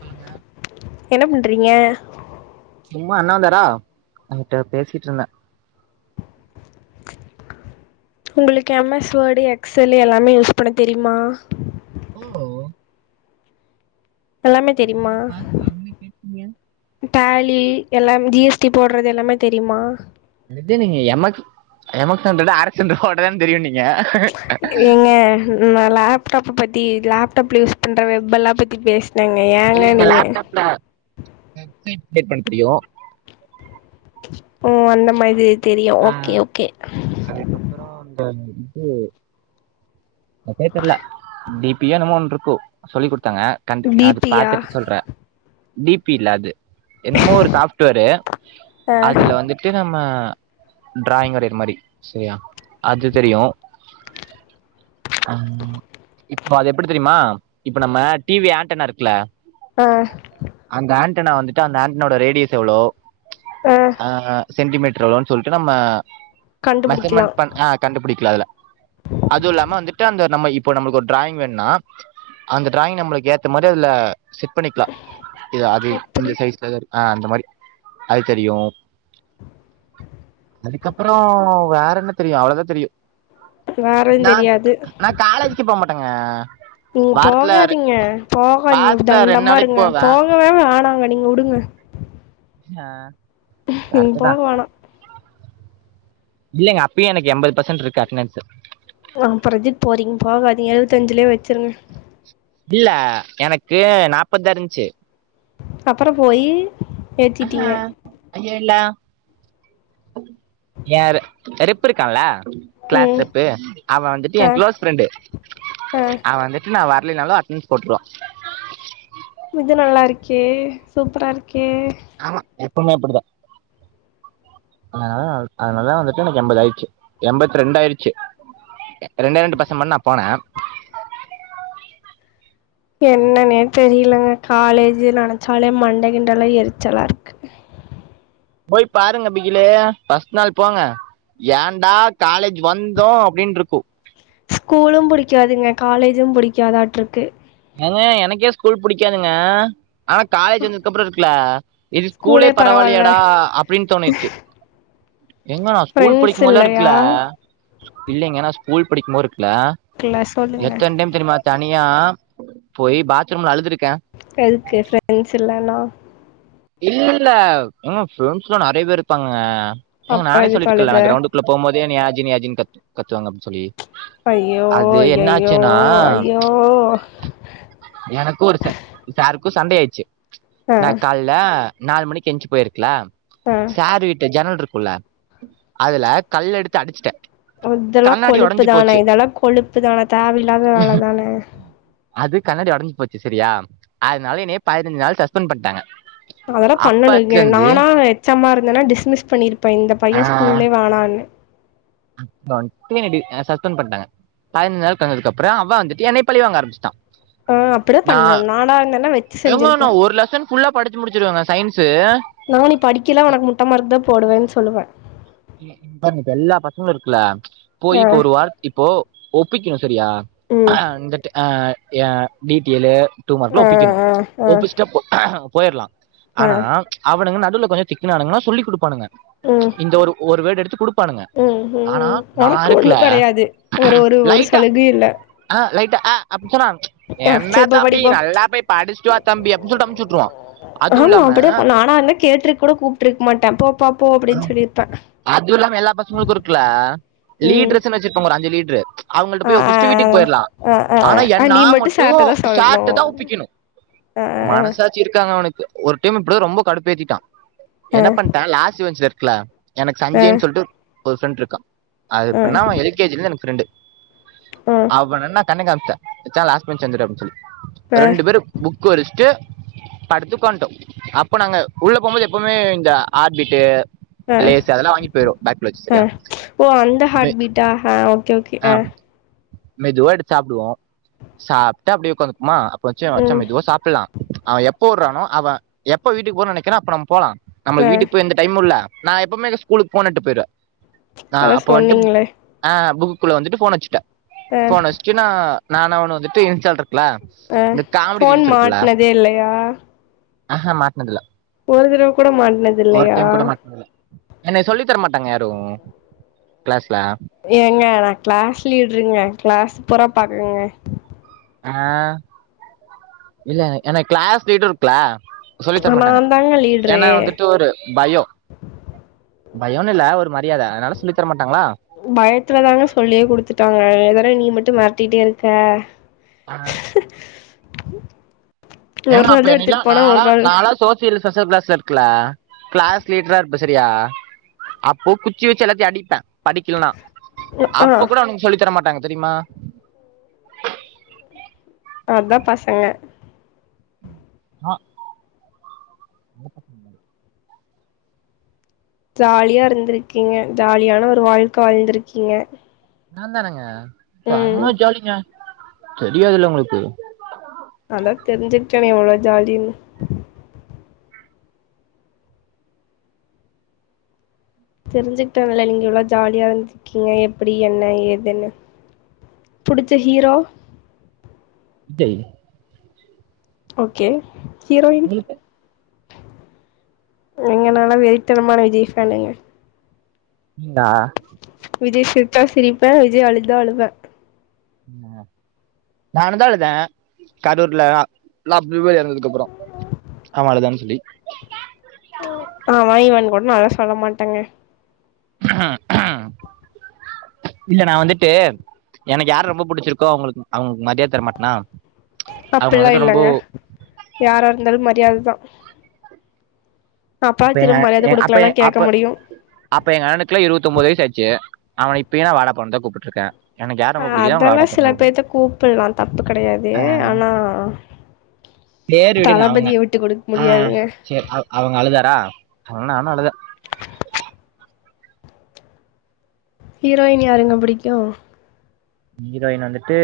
சொல்லுங்க என்ன பண்றீங்க சும்மா அண்ணாந்தரா உங்களுக்கு எம் எஸ் வேடு எக்செல்லு எல்லாமே யூஸ் பண்ண தெரியுமா ஓ எல்லாமே யார தெரிமா பாத்து என்ன கேட்டீங்க டேலி எல்லாம் ஜி எஸ் டி போட்டுறது எல்லாமே தெரியுமா இதே நீங்க M X M X hundred R X hundred ஓட்ட தா தெரியு நீ ஏங்க நா லேப்டாப் ப்ப பத்தி லேப்டாப்ல யூஸ் பண்ற வெப்பல்லா பத்தி பேஸ் இல்லைங்க லேப்டாப்ல [inaudible] டேட் பண்ண தெரியு ஓ அந்தமாரி ஆ அதுக்கப்பறோ அந்த இது [unintelligible] தெர்ல டீப் பியா என்னமோ ஒன்ட்ருக்கு சொல்லி குடு தாங்க கண்ட் அது பிபியா பாத்துட்டு சொல்ற டி பி இல்ல அது என்னமோ ஒரு சாஃப்ட்வேரு ஆ அதுல வந்துட்டு நம்ம டிராயிங் வரயிற மாரி செரியா அது தெரியு ம் இப்ப அது எப்புடி தெரியுமா இப்ப நம்ம டி வி ஆண்டனா இருக்கில்ல ஆஹ் டனா வந்துட்டு அந்த ஆண்டனோட ரேடியேஸ் எவ்ளோ ஆ சென்டிமீட்டர் எவ்ளோ சொல்ட்டு நம்ம கண்டுபிடிக்கலாம் மெஸர்மெண்ட் பன் ஆ கண்டுபுடிக்லா அதுல அதுவுல்லாம வந்துட்டு அந்த நம்ம இப் போ நம்மள்கு ஒரு டிராயிங் வேண்னா அந்த டிராயிங் நம்மளுக் ஏத்த மாரி அதுல செட் பண்ணிக்லா இ அதி இந்த அப்படி சைஸ்லதா ஆ அந்த மாரி அது தெரியு அதுக்கப்பறோ வேறென்ன தெரியு அவ்ளோதா தெரியு வேறந் தெரியாது காலேஜுக்கு போக மாட்டேங்க நீங் வாரத்தில் போகாதீங்க போகாதீங்க வாரத்துல ரெண்டு நாளைக்கு தண்டமாருங்க போவேன் போகவே வேணா நீங்க வுடுங்க எ நீங் போக வேணா இல்லைங்க அப்பயு எனக்கு எம்பது பசன்ட்ருக்கு அட்னன்ஸு அஹ் அப்புறோ எதுக்கு போறீங்க போகாதீங்க எழுவத் அஞ்சுலயே வெச்சிருங்க இல்ல எனக்கு நாப்பதாயிருஞ்சு அப்புறோ போயி ஏத்திட்டீங்க அஹ் ஏழா யாரு செருப்பிருக்கால்ல கிளாஸ் ம் ரெப்பு அவ வந்துட்டு ஆ என் க்ளோஸ் பிரெண்டு ஆ அவ வந்துட்டு நா வர் இல்லைனாலு அட்டனஸ் போட்டுருவா இது நல்லா இருக்கே சூப்பரா இருக் ஆமா எப்பமே இப்படிதா அதனால அதனால வந்துட்டு எனக்கு எண்பதாயிடுச்சு எண்பத்தி ரெண்டு ஆயிருச்சு ரெண்டே ரெண்டு பெர்சன்ட் பண்ண நா போன என்னனே தெரியலங்க காலேஜ நினைச்சாலே மண்ட கிண்டலா எரிச்சலா இருக்கு போய் பாருங்க பிகிலே பஸ்ட் நாள் போங்க ஏன்டா காலேஜ் வந்தோ அப்படின்ட்டு இருக்கு ஸ்கூலும் பிடிக்காதுங்க காலேஜும் புடிக்காதாட்டருக்கு ஏங்க எனக்கே ஸ்கூல் புடிக்காதுங்க ஆனா காலேஜ் வந்ததுக்கப்புறோ இருக்குல்ல இது ஸ்கூலே பரவாயிலயேடா அப்படின்னு தோணுச்சு ஏங்க ஸ்கூல் ஃப்ரெண்ட்ஸ் படிக்கும் போதல்லா இல்லையா இருக்கல்ல இல்லைங்க நா ஸ்கூல் படிக்கும்போது இருக்கு இல்ல இல்ல சொல்லுங்க எத்தன டைம் தெரியுமா ஜார்ஜ் னியா போய் பாத்ரூம்ல அழுதுருக்கு எதுக்கு ஃபிரெண்ட்ஸ் இல்லனா இல்லல்ல ங்க ஃப்ரெண்ட்ஸ்லா நெறைய பேர் இருப்பாங்க ஏங்க அப்பற நானே எதுக்கு சொல்லிருக்கன்ல அழுக நா கிரௌண்டுக்குள்ள போம்போதே என்னய ஜீ நீ வா ஜீனு கத் கத்துவாங்க அப்டினு சொல்லி ஐயோ அது என்ன ஐயையோ ஆச்சுன்னா ஐயோ க்கு சண்டயாயிடுச்சு அ ல நாலு மணிக்கு எஞ்சு போயிருக்கலா ஆ சார் வீட்டு ஜன்னல் இருக் குல்ல அதுல கல் எடுத்து அடிச்சிட்டே இதெல்லா கொழுப்பு தானே இதெல்லா கொழுப்பு தானே தேவயில்லாத வேல தானே அது கண்ணாடி ஒஉடஞ்சு போச்சு சரியா அதனால என்னய பதினஞ்சு நாள் சஸ்பெண்ட் பண்ணிட்டாங்க அதெல்லா பண்ணணும் இங்க நானா எச் எம் ஆ இருந்தன்னா டிஸ்மிஸ் பண்ணிருப்பே இந்த பையன் ஸ்கூல்லே வேணான்னு அப்றோ வந்ட்டு என்ன டி சஸ்பண்ட் பண்ணிட்டாங்க பதினந்து நாள் வந்ததுக்கப்பற அவ வந்துட்டு என்னய பழி வாங்க ஆரம்பிச்சுட்டான் ஆ அப்பற பண்ணணு நானா இருந்தன்னா வெச் ஏமா ஒரு லசன் ஃபுல்லா படிச்சு முடிச்சிருவங்க சயின்ஸ் நா நீ படிக்கல உனக்கு முட்ட மார்க் தா போடுவேன்னு சொல்லுவே இங்க பாரு எல்லா பசங்களு இருக்குல்ல போயி ஆ இப்போ ஒரு வாரத் இப்போ ஒப்பிக்குணு செரியா ம் அ இந்த டை அ ஏ டீடெயிலு டூ ஆ மார்க்கலாம் ஒப்பிக்கணு ஆ ஆ ஒப்பிச்சிட்டா போ போயிரலா ஆ ஆனா அவனுங்க ந டுவுல கொஞ்ச திக்குனானுங்கனா சொல்லி குடுப்பானுங்க ம் ஒரு வேடு எடுத்து குடுப் ம் ஹூம் ம் உனக்கு ஒண்ணு கெடையாது ஒரு ஒரு ஒரு லைட்டா சலுகையும் இல்ல ஆ லைட்டா ஆ அப்டி சொன்னா ஆ என்ன சரி போ படி தம்பி போ நல்லா போய் படிச்சுட்டுவா தம்பி அப்டின்னு சொல்லிட்டு அமுச்சுட்டுருவா அதுவும் ஆமா இல்லாம அப்டியே நானா இருந்தா கேட்ருக்க கூட கூப்ட்ருக்க மாட்டே போப்பா போ அப்டின்னு சொல்லிருப்பே அதுவு இல்லாம எல்லா பசங்களுக்கு இருக்குல ம் லீட்ர்ஸ்னு வச்சிருப்பாங்க ஒரு அஞ்சு லீட்ரு ரு அவங்கள்ட்ட ஆ போய் ஆ ஒப்பிச்ட்டு வீட்டுக்கு போயிர்லா ஆ ஆ ஆ ஆனா ஆ என் நீ நா மட்டு சார்ட்ட தா சொல்ணு சார்ட்டதா ஒப்பிக்கணு ஆ ஆ மனசாட்சி இருக்காங்க அவுனுக் அ ஒரு டைம் இப்டிதா ரொம்ப கடுப்பேத்திட்டா ஆ என்ன பண்ட்ட லாஸ்ட் ட்ல எனக்கு ஆ ஆ சஞ்சய்ன் சொல்ட்டு ஒரு ஃப்ரெண்ட்ருக்கா அதெப்டின்னா எல் கே ஜி ல இருந்து எனக்கு ஃப்ரெண்டு ஆ அவனென்ன கண்ண காமிச்ட்ட மச்சா லாஸ்ட் பென்ச் வந்துரு அப்டி சொல்லி ரெண்டு பேரு புக் விரிச்சுட்டு படுத்து உக்காண்ட்டோ அப்போ நாங்க உள்ள போகும்போது எப்பவுமே இந்த ஆர்ட் பீட்டு அ அ சரியா ஓ அந்த மெ ஹார்ட் பீட்டா அ ஓகே ஆ அ மெதுவா எடுத்து சாப்டுவோ சாப்ட்டு அப்டியே உக்காந்துப்பமா மச்ச மச்ச ம் மெதுவா சாப்பில்லா அவ எப்ப உடறானோ அவ எப்ப வீட்டுக்கு போக நெனைக்கற அப்ப நம்ம போலா நம்ம ஆ வீட்டுக்கு போய் எந்த டைமு இல்ல நா எப்பமே எங்க ஸ்கூலுக்கு போனெட்டு போய்ருவ ஆ அதா அப்ப வன்ட்டு புக் சொன்னீங்களே ஆ புக் குள்ள வந்துட்டு ஃபோன வெச்சிட்ட ஆ ஃபோன வெச்சுட்டு நா நானு அவனு வந்துட்டு இன்ஸால்ட ம் ஃபோன் மாட்னதே இல்லையா ஆஹ மாட் ஒரு தடவ கூட மாட்னதில்லையா என்னைய சொல்லி தரமாட்டாங்க யாரு கிளாஸ்ல ஏங்க நா கிளாஸ் லீடருங்க கிளாஸ் பூரா பாக்குங்க ஆ இல்ல என எனக் கிளாஸ் லீடர் இருக்குல சொல்லி நா தரமாட்டாங்க தாங்க லீட்ரு ஏனா வந்துட்டு ஒரு பயோ பயோன் இல்ல ஒரு மரியாத அதனால சொல்லித்தரமாட் பயத்துல தாங்க சொல்லியே குடுத்துட்டாங்க எதன நீ மட் டு மெரட்டிட்டே இருக்க அ ஒரு எங்க நாள் அப்பே தா என்னில்ல எடுத்துட்டு போனா ஒரு நாளா நாள் நாளா சோ [unintelligible] க்ளாஸ் லீட்ரா இருப்ப செரியா அப்போ குச்சி வெச்சு எல்லாத்யு அடிப்பே படிக்கலினா ஆ அப்ப கூட அவனுங் சொல்லி தரமாட்டாங்க தெரிமா அதா பசங்க ஆ ஜாலியா இருந்ருக்கிங்க ஜாலியான ஒரு வாழ்க்க வாழ்ந்துருக்கீங்க நாந்தானங்க செம ஜாலிங்க தெரியாதுல்ல உங்களுக்கு அதா தெரிஞ்சுக்டனே எவ்ளோ ஜாலினு தெரிஞ்சுக்டல்ல நீங்க எவ்ளொ ஜாலியா இருந்துக்கிங்க எப்டி என்ன ஏதுன்னு புடிச்ச ஹீரோ சய் ஓகே ஹீரோயின் உங்களுக்கு ஏங்க நாலா வெறித்தனமான விஜய் ஃபேனுங்க நீங்ளா விஜய் சிரிச்சா சிரிப்பே விஜய் அழுதா அழுவே என்னங்க நானுந்தா அழுதே கரூர்ல எல்லா பிள்ப எறந்தத் கப்புறொ அவ அழுதானு சொல்லி ஆஹ் வாய் வன் கூட நா தெல்லா சொல்ல மாட்டேங்க இல்ல நா வந்துட்டு எனக்கு யார ரொம்ப புடிச்சிருக்கோ அவங்களுக்கு அவங் அப்பில்லா வந்துட்டு ரொம்போ இல்லங்க யாரா இருந்தாலு மரி யாததா அப்ப எங்க அண் எங் அப்பஎங் இப்ப எங்க அப்ப எ அப்ப அப்ப எங்க அண்ணனுக்லா இருவத்தொம்போது வயசு ஆச்சு அவன இப்பேயு நா வாடா போடான்னுதா கூப்ட்டுட்ருக்கே ஆ அதெல்லா சில பேத்த கூப்பிலா தப்பு கெடையாது ஆனா சேரி விடுங்க அவங்க தளபதிய விட்டு குடுக்க ஆ முடியாதுங்க சேரி அவ் அவங்க அழுதாரா அதா நானு அழுதே ஹீரோயின் யாருங்க புடிக்கு ஹீரோயின் வந்துட்டு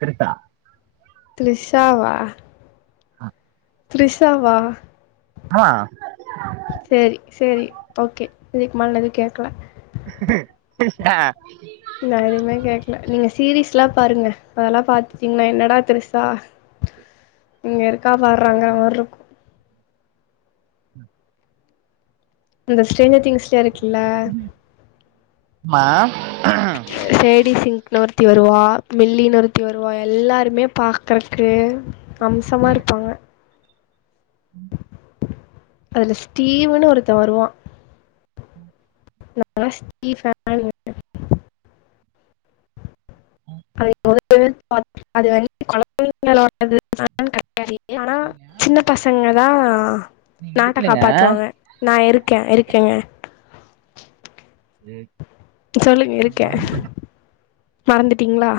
திர்ஷா த்ரிஷா வா ஆ த்ரிஷா வா ஆமா சேரி சேரி ஓகே இதுக்குமேலே நா எதுவு கேக்கல ஏ நா எதுவுமே கேட்க்கல நீங்க சீரீஸ்ல்லா பாருங்க அதெல்லா பாத்துட்டீங்கன்னா என்னடா திரிசா இங்க இருக்கா பார்ரா ங்கிற மாரி இருக்கு அந்த ஸ்டேஜர் திங்ஸ் சியா இருக்குல்ல மா சேடி சிங்க் ஒருத்தி வருவா மில்லி நு ஒருத்தி வருவா எல்லாருமே பாக்குறக்கு அம்சமா இருப்பாங்க ம் அதுல ஸ்டீவுன்னு ஒருத்தே வருவா நம்மல்ல ஸ்டிபேனுங்க [inaudible] அது [inaudible] ஆனா சின்ன பசங்க தான் ஆ நீங்க நாட்ட இருக்குலங்க காப்பாத்துவாங்க நா இருக்கே இருக்கேங்க எ சொல்லுங்க இருக்கே மறந்துட்டீங்களா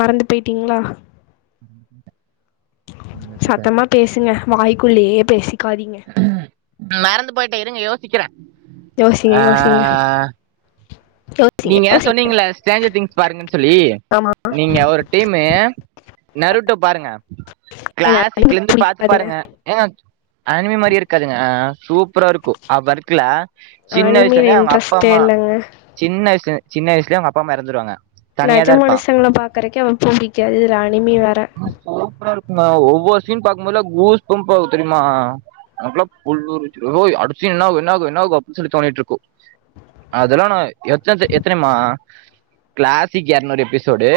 மறந்து போயிட்டீங்களா [inaudible] சத்தமா பேசுங்க வாய்க்குள்ளேயே பேசி மறந்து போயிட்டே இருங்க யோ சிக்கிறே யோசிங்க யோசிங்க யோசிங்க நீங்க யோசிங்க சொன்னீங்கல ஸ்டேன்ஜ்ர் திங்ஸ் பாருங்கனு சொல்லி ஆமா நீங்க ஒரு டீம்மு நருடோ பாருங்க எங்க ஹஸ்பண்டுக்கு கிளாசிக்ல இருந்து பாத்து புடிக்காதுங்க பாருங்க ஏங்க அனிமே மாரி இருக்காதுங்க சூப் ப்புரா இருக்கு அவ்வர்க்குல அனிமியில இன்ட்ரெஸ்டே இல்லங்க வய்ஸ்லே சின்ன வய்சுலயே அவுங்க அப்பா அம்மா இறந்துருவாங்க நஜ மனுஷங்கள பாக்குறக்கே அவன் புடிக்காது இதுல அனிமி வேற நா ஒவ்வொரு சீன் பாக்கும்போதுல கூஸ் பம்ப் ஆகும் தெரியுமா அவ்ளோ புல்உரிச்சுரு அடுத்சீன் என்னாகு என்னாகு என்னாகு அப்டி சொல்லி தோணிட்டுஇருக்கு அதெல்லாம் ந எத்தன்ஸ் எத்தனமா கிளாசிக் இரநூறு எபிசோடு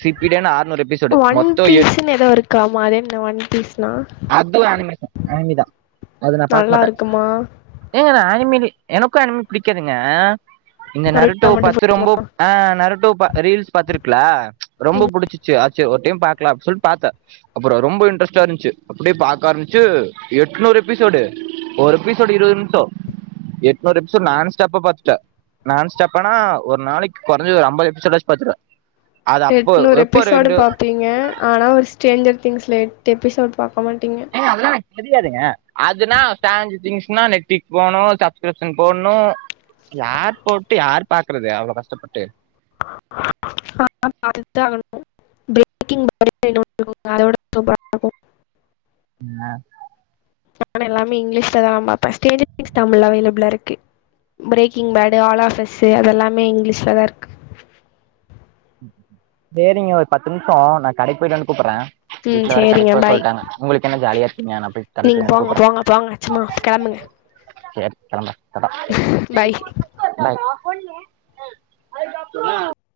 சிப்பிலிடே [unintelligible] நா அறுநூறு எபிசோடு ஒன் மொத்தம் எ பீஸ்ன்னு ஏதோ இருக்காமா அது என்ன ஒன் பீஸ்னா அது அணிமேஷன் அனிமி தான் அத நான் பாக்க நல்லா மாட்டே இருக்குமா ஏன அது அனிமில்ல எனக்கு அனிமி புடிக்காதுங்க இந்த நருட்டா நருட்டோவ மட்டும் பத்து ரொம்ப பிடிக்குமா அஹ நரட்டோவ பாத் ரீல்ஸ் பாத்துருக்கல ச்ச ரொம்ப ம் புடிச்சிச்சு சேர் ஒரு டைம் பாக்கலா அப்ட் சொல்டு பாத்தே அப்புற ரொம்ப இன்டரஸ்ட்டா இருச்சு அப்படியே பாக்காரமிச்சு எட்நூறு எப்பிசோடு ஒரு எப்பிசோடு இருவது நிமிஷம் எட்நூறு எப்பிசோடு நான்ஸ்டாப்ஹா பாத்துட்ட நான்ஸ்டாப்பனா ஒரு நாளைக்கு குறஞ்சது ஒரு ஐம்பது எபிசோடாச்சு பாத்துருவே எட்நூறு எபிசோடு பாப்பிங்க ஆனா ஒரு ஸ்டேஞ்சர் திங்ஸ்ல எட்டு எப்பிசோடு போமாட்டீங்க ஏங்க அதெல்லாம் எனக்கு தெரியாதுங்க அதுனா ஸ்டேஞ்சர் திங்ஸ்ன்னா நெடிக் போணும் சப்ஸ்கிரிப்ஷன் போட்ணு யார் போட்டு யார் பாக்குறது அவ்ளோ கஷ்டப்பட்டு ஆஹ பாத்துதா ஆகணு [unintelligible] அதோட சூப்பரா இருக்கு என்னா நானே எல்லாமே இங்கிலீஷ்ல தான் பாப்பேன் ஸ்டேன்ஜ்ர் திங்ஸ் தமிழ்ல அவைலபிளா இருக்கு பிரேக்கிங் பேடு ஆல் ஆஃபஸ் அதெல்லாமே இங்கிலீஷ்ல தான் இருக் சேரிங்க ஒரு பத்து நிமிஷ நான் கடைக்கு போயிட்டு வந்து கூப்பறே உம் சேரிங்க பாய் என்ன ஜாலியா இருக்கீங்க நா போய் கடைக்கு நீங்க போயிட்டு வந்து போங்க கூப்புட்றே போங்க போங்க சும்மா கிளம்புங்க சேரி கிளம்புற டாடா பாய் கோழியே ஆ அதுக்கப்புற ஆ